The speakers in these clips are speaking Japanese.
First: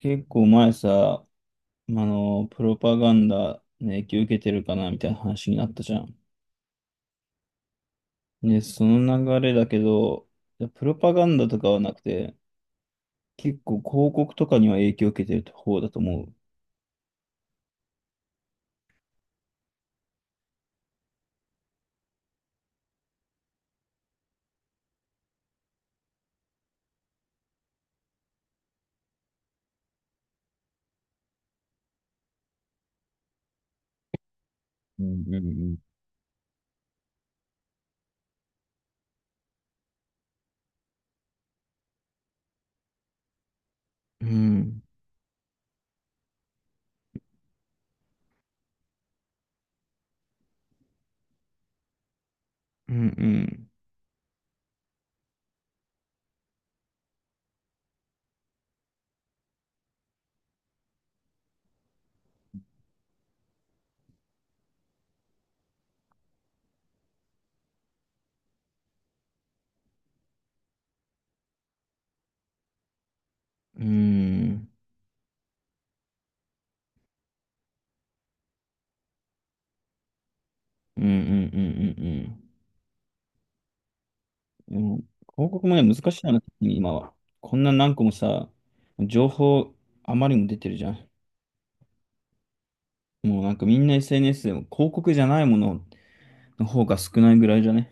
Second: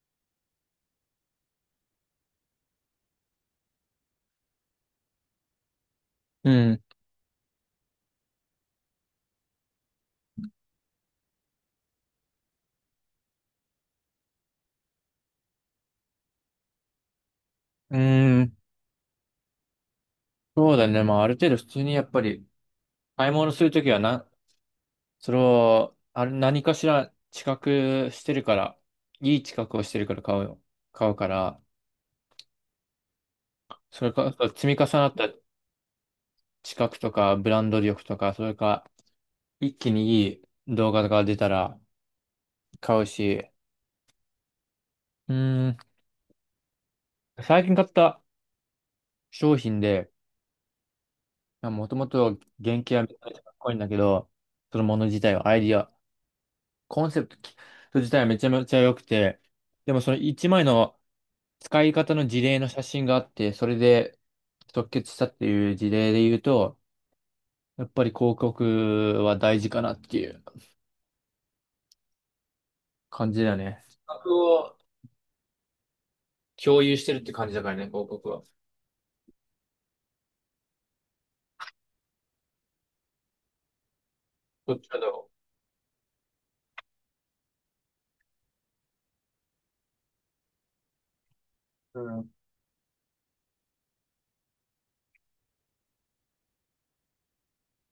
結構前さ、プロパガンダの影響受けてるかなみたいな話になったじゃん。うん。ね、その流れだけど、いやプロパガンダとかはなくて、結構広告とかには影響受けてる方だと思う。うーん。そうだね。まあ、ある程度普通にやっぱり買い物するときはな、それを、何かしら知覚してるから、いい知覚をしてるから買うよ。買うから、それか、積み重うなっんたうん知覚とか、ブランド力とか、それか、一気にいい動画が出たら買うし、うん。うん、うーん。最近買った商品で、もともと原う型はめちゃめちゃかっこん、いいんだけど、そのもの自体はアイディア、コンセプト自体はめちゃめちゃ良くて、でもその1枚の使い方の事例の写真があって、それで即決したっていう事例で言うと、やっぱり広告は大事かなっていう感じだね。うん、う企画ん、を共有してるって感じだからね、広告は。うん、うん、うん、うん。うん。どでっちもかだろ広告もね、難しいよね、特に今は。こんな何個もさ、情報あまりにも出てるじゃん。う。うん。もうなんかみんな SNS でも広告じゃないものをの方が少ないぐらいじゃね？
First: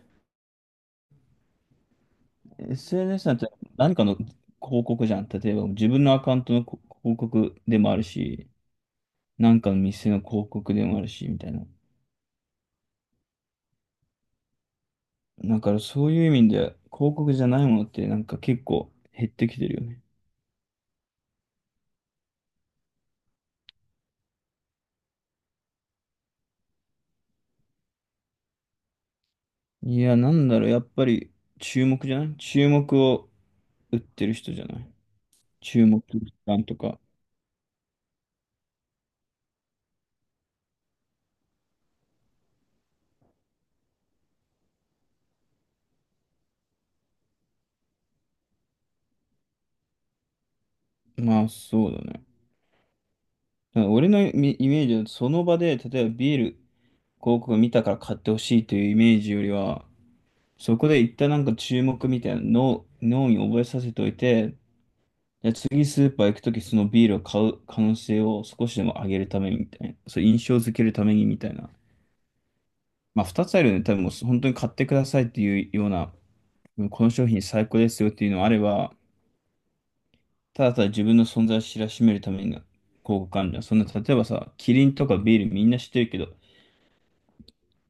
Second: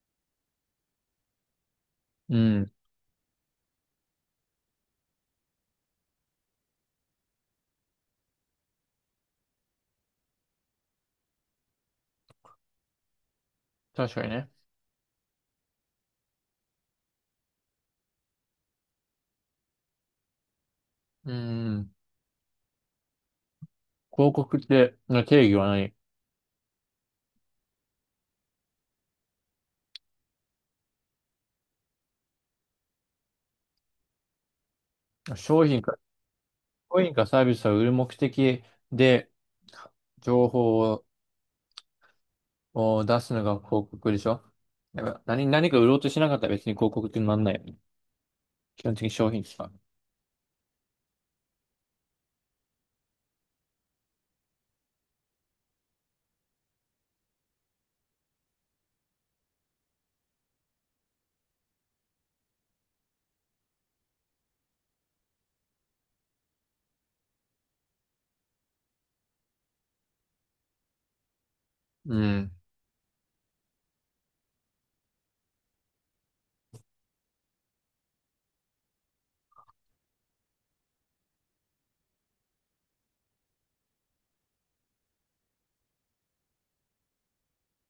うん。SNS なんて何かの広告じゃん。例えば自分のアカウントの広告でもあるし、何かの店の広告でもあるし、みたいな。確かにね。だからそういう意味で広告じゃないものってなんか結構減ってきてるよね。うん。広告っての定義は何いや、なんだろう、やっぱり注目じゃない注目を売ってる人じゃない商品注か、目感とか。商品かサービスを売る目的で情報を出すのが広告でしょ。やっぱ何か売ろうとしなかったら別に広告ってなんないよね。基本的に商品しか。まあそうだね。だから俺のイメージはその場で、例えばビール広告を見たから買ってほしいというイメージよりは、そこで一旦なんか注目みたいなの脳に覚えさせておいて、じゃあ次スーパー行くときそのビールを買う可能性を少しでも上げるためにみたいな。そう印象づけるためにみたいな。うん。まあ二つあるよね。多分もう本当に買ってくださいっていうような、この商品最高ですよっていうのもあれば、ただただ自分の存在を知らしめるために広告あるじゃん。そんな、例えばさ、キリンとかビールみんな知ってるけど、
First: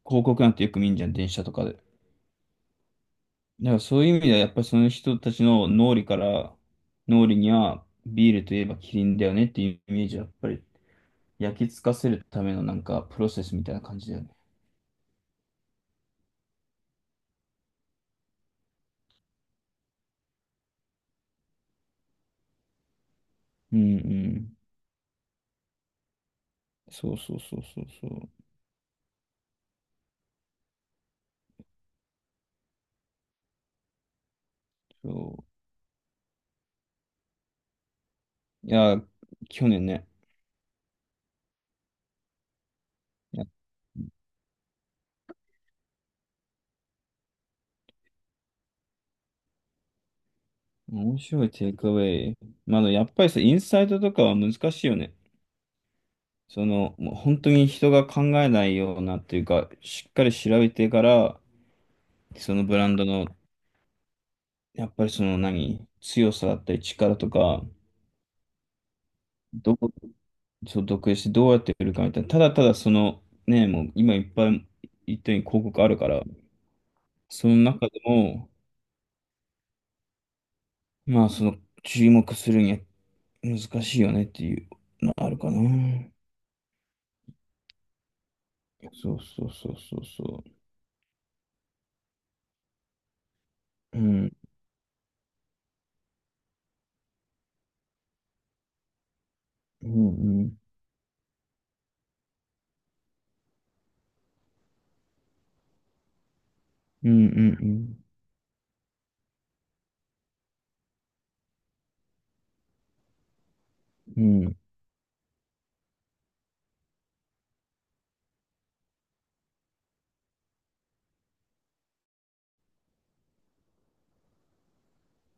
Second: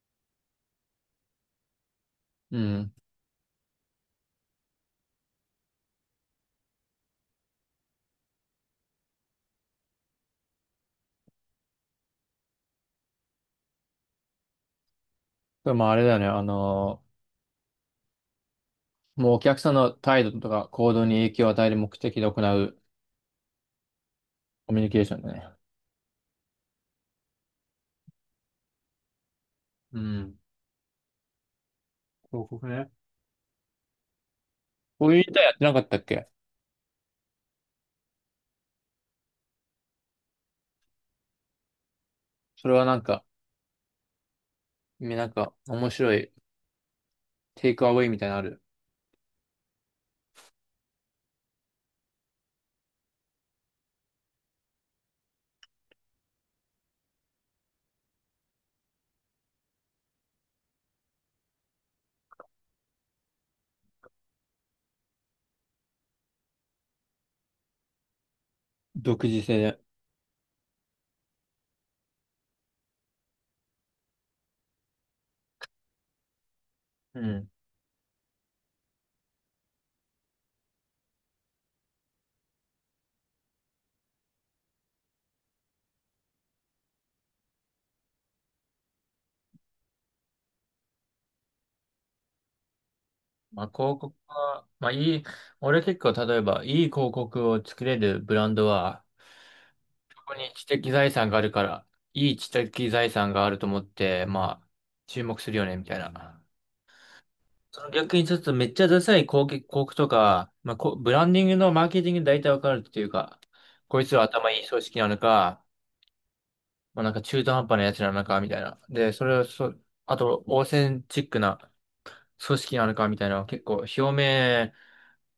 広告なんてよく見んじゃん、電車とかで。うん。だからそういう意味では、やっぱりその人たちの脳裏から、脳裏にはビールといえばキリンだよねっていうイメージは、やっぱり焼き付かせるためのなんかプロセスみたいな感じだよね。でもあれだよね。もうお客さんの態度とか行動に影響を与える目的で行ううんうん。コミュニケーションだね。そうそうそうそうそう。うん。広告ね。こういう歌そやってなかったっけ？う。いや、去年ね。それはなんか、いやなんか面白いテイクアウェイみたいなのある。面白いテイクアウェイ。まだやっぱりさ、インサイトとかは難しいよね。その、もう本当に人が考えないようなっていうか、しっかり調べてから、そのブランドのやっぱりその何、強さだったり力とか、独自性どう、で。そう、独立してどうやって売るかみたいな、ただただその、ね、もう今いっぱい言ったように広告あるから、うん。その中でも、まあその注目するには難しいよねっていうのはあるかな。そうそうそうそうそまあ、う。広う告ん、は、まあ、いい、俺結構、例えば、いい広告を作れるブランドは、うん、ここうにん、知的財産があるから、いい知的財産があると思って、まあ、注目するよね、みたいな。うん、うそのん、逆にちょっとめっちゃダサい広告とか、まあ、こうブランディングのマーケティングで大体わかるっていうか、こいつうは頭ん、いい組織なのか、まあ、なんか中途半端なやつなのか、みたいな。で、それをそ、あと、オーセンチックな組織なのか、みたいな、結構表面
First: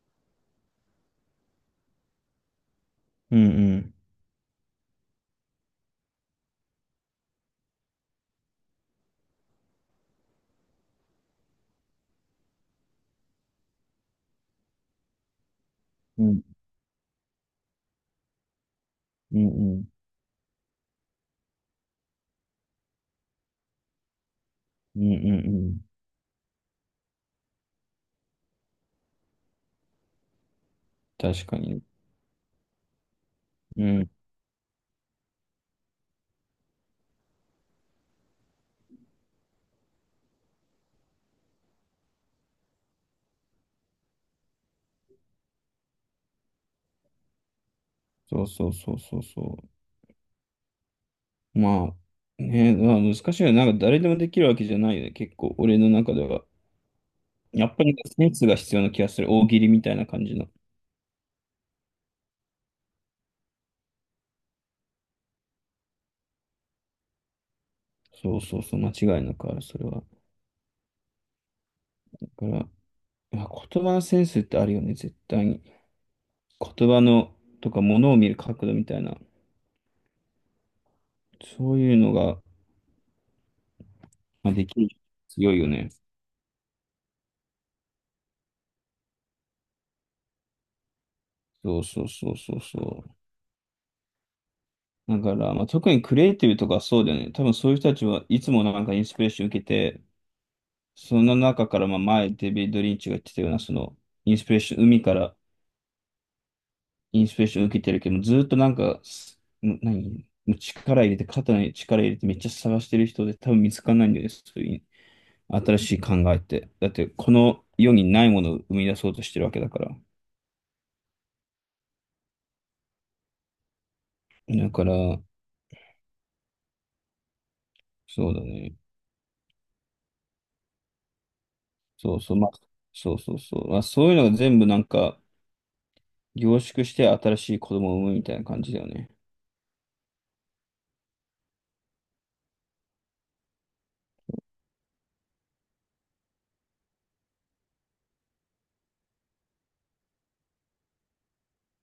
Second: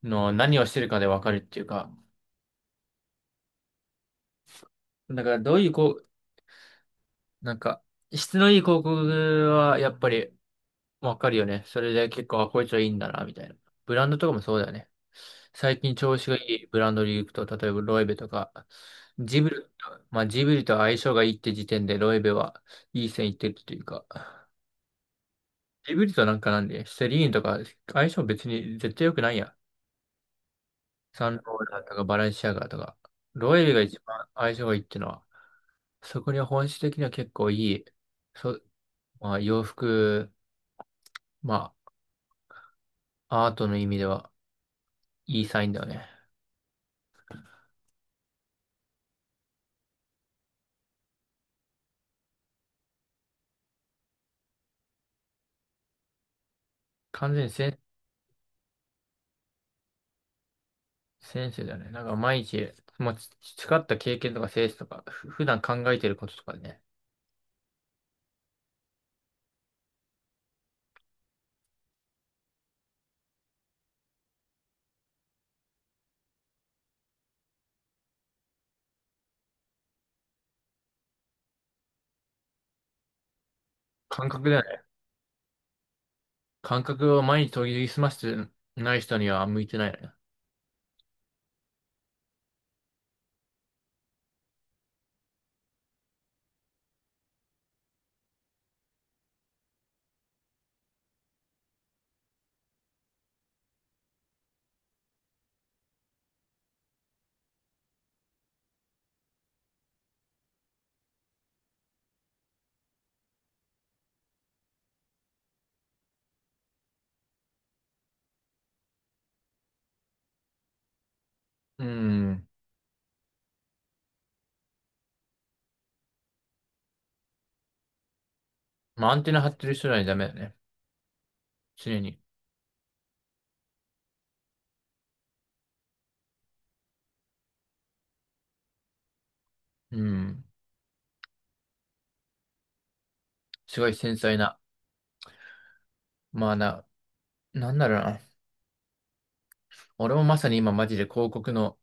の何をしてるかでわかるっていうか、うん、だからどういうこう、なんか、質のいい広告はやっぱり、わかるよね。それで結構、あ、こいつはいいんだな、みたいな。ブランドとかもそうだよね。最近調うん、子うがいん、いブランドで行くと、例えばロエベとか、うジん、ブうリと、ん、うん、まあジブリと相性がいいって時点でロエベはいい線いってるというか、うん、うんうん。ジブリとなんかなんで、セリーンとか相性別に絶対良くないやん。サン確ロかーラに。ンとかバレンシアガとか、ロエベがう一ん、番相性がいいってのは、そこには本質的には結構いい、そ、まあ洋服、まあアートの意味ではいいサインだよね。そうそうそうそうそう。まあ、ね、まあ難しいよね。なんか誰でもできるわけじゃないよね。結構、俺の中では。完全にやっセぱりセンスが必要な気がする。大喜利みたいな感じの。先生だね。なんか毎日、もうち培った経験とか性質とか、普段考えてることとかね。そうそうそう、間違いなくある、それは。だから、まあ、言葉のセンスってあるよね、絶対に。言葉の、とか、物を見る角度みたいな。そういうのが、感覚まあ、だよできね。る。強いよね。感覚を毎日研ぎ澄ましてない人には向いてないよね。そうそうそうそうそう。だから、まあ、特にクリエイティブとかそうだよね。多分そういう人たちはいつもなんかインスピレーション受けて、その中から、まあ前、デビッド・リンチが言ってたような、その、インスピレーション、海からインスピレーション受けてるけど、ずっとなんか、すん何もう力入れて、肩に力入れて、めっちゃ探してる人で多分見つかんないんだよね、そういう新しい考えって。だって、この世にないものを生み出そうとしてるわけだから。うん。だから、そうだね。まあ、アンテナ張ってる人にはダメだね。常そに。うそう、まあ、そうそうそう。まあ、そういうのが全部なんか、凝縮して新しい子供を産むみたいな感じだよね。うん。すごい繊細な。まあな、なんだろうな。俺もまさに今マジで広告の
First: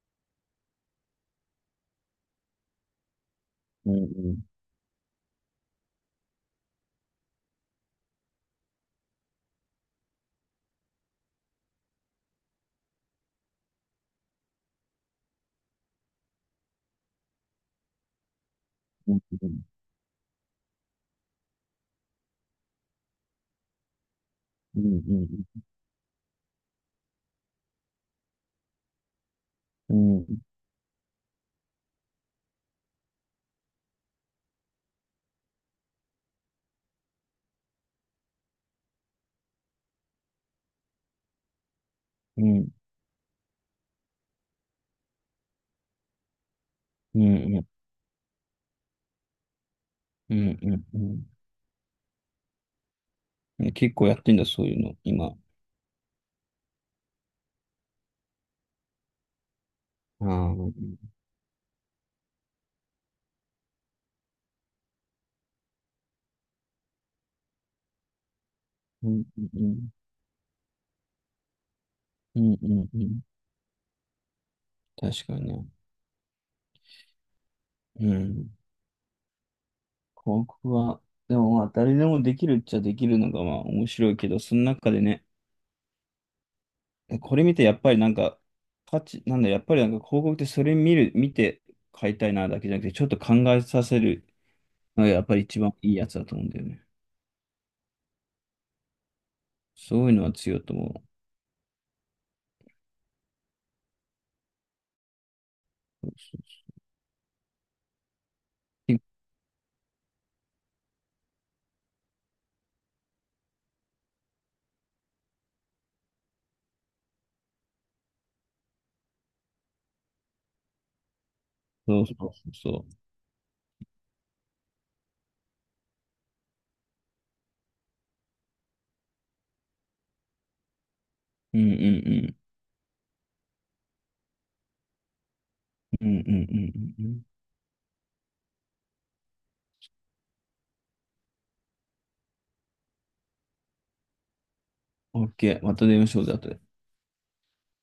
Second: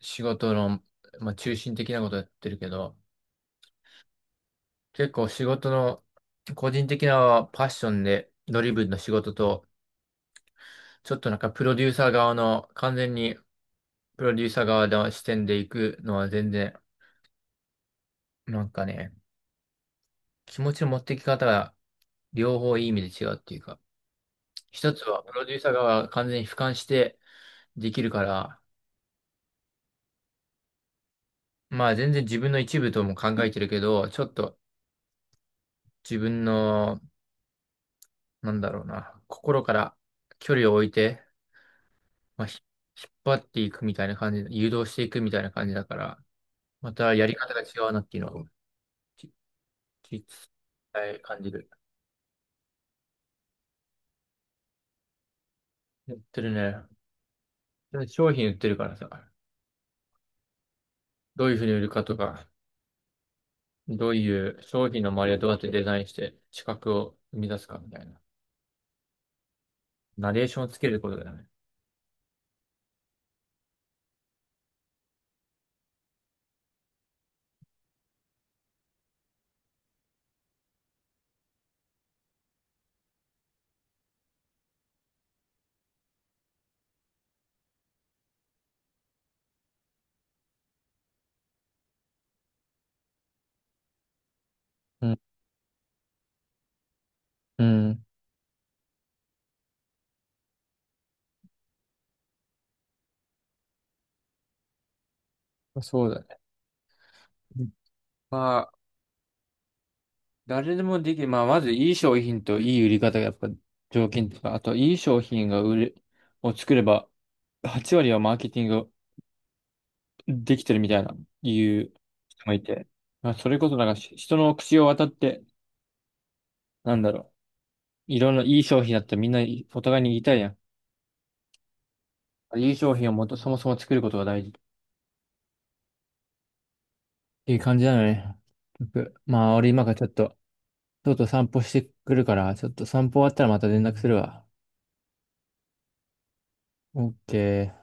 仕事の、まあ、中心的なことやってるけど、うんうん結構仕事の個人的なパッションでドリブンの仕事と、ちょっとなんかプロデューサー側の、完全にプロデューサー側の視点で行くのは全然、なんかね、うん気持ちの持ってき方が両方いい意味で違うっていうか、う一んつはプうロデューんサー側が完全に俯瞰してできるから、うんうんうんまあ全然自分の一部とも考えてるけど、ちょっと自分の、なんだろうな、心から距離を置いて、うまあ、んひうん引っ張っていくみたいな感じで、誘導していくみたいな感じだから、またうやり方んうが違んうなっていうのを、ききうんうんう伝えん。感じる。ね結構やってんだ、そういうの、今。やってるね。で商品売ってるからさ、ああ、うんどういうふうに売るかとか、どういう商品の周りをどうやってデザインして資格を生み出すかみたいな。うんうん。ナレーションをつけることだよね。うんうんうん。確かにね。うん。広告は、でもまあ、誰でもできるっちゃできるのがまあ面白いけど、その中でね、これ見てやっぱりなんか、価値、なんだ、やっぱりなんか広告ってそれ見て買いたいなだけじゃなくて、ちょっと考えさせるのうがやん、っぱり一番いいやつだと思うんだよね。うん、そういうのは強いと思そうだね。う。うん。まあ、誰でもできる。まあ、まずいい商品といい売り方がやっぱ条件とか、あといい商品が売れ、を作れば、8割はマーケティングできてるみたいな、いうそうそうそう人そもう。いそうて。そうそまあ、それこそなんかし人の口を渡って、なんだろう。いろんないい商品だったらみんなお互いに言いたいやん。ううんうんうん。いい商品をもと、そもそも作ることが大事。っうんうんうんうんうん。ていう感じなのね。僕まあ、俺今からちょっと、とうとう散歩してくるから、ちょっと散歩終わったらまた連絡するわ。OK。また電話しようぜ、後で。オッケー。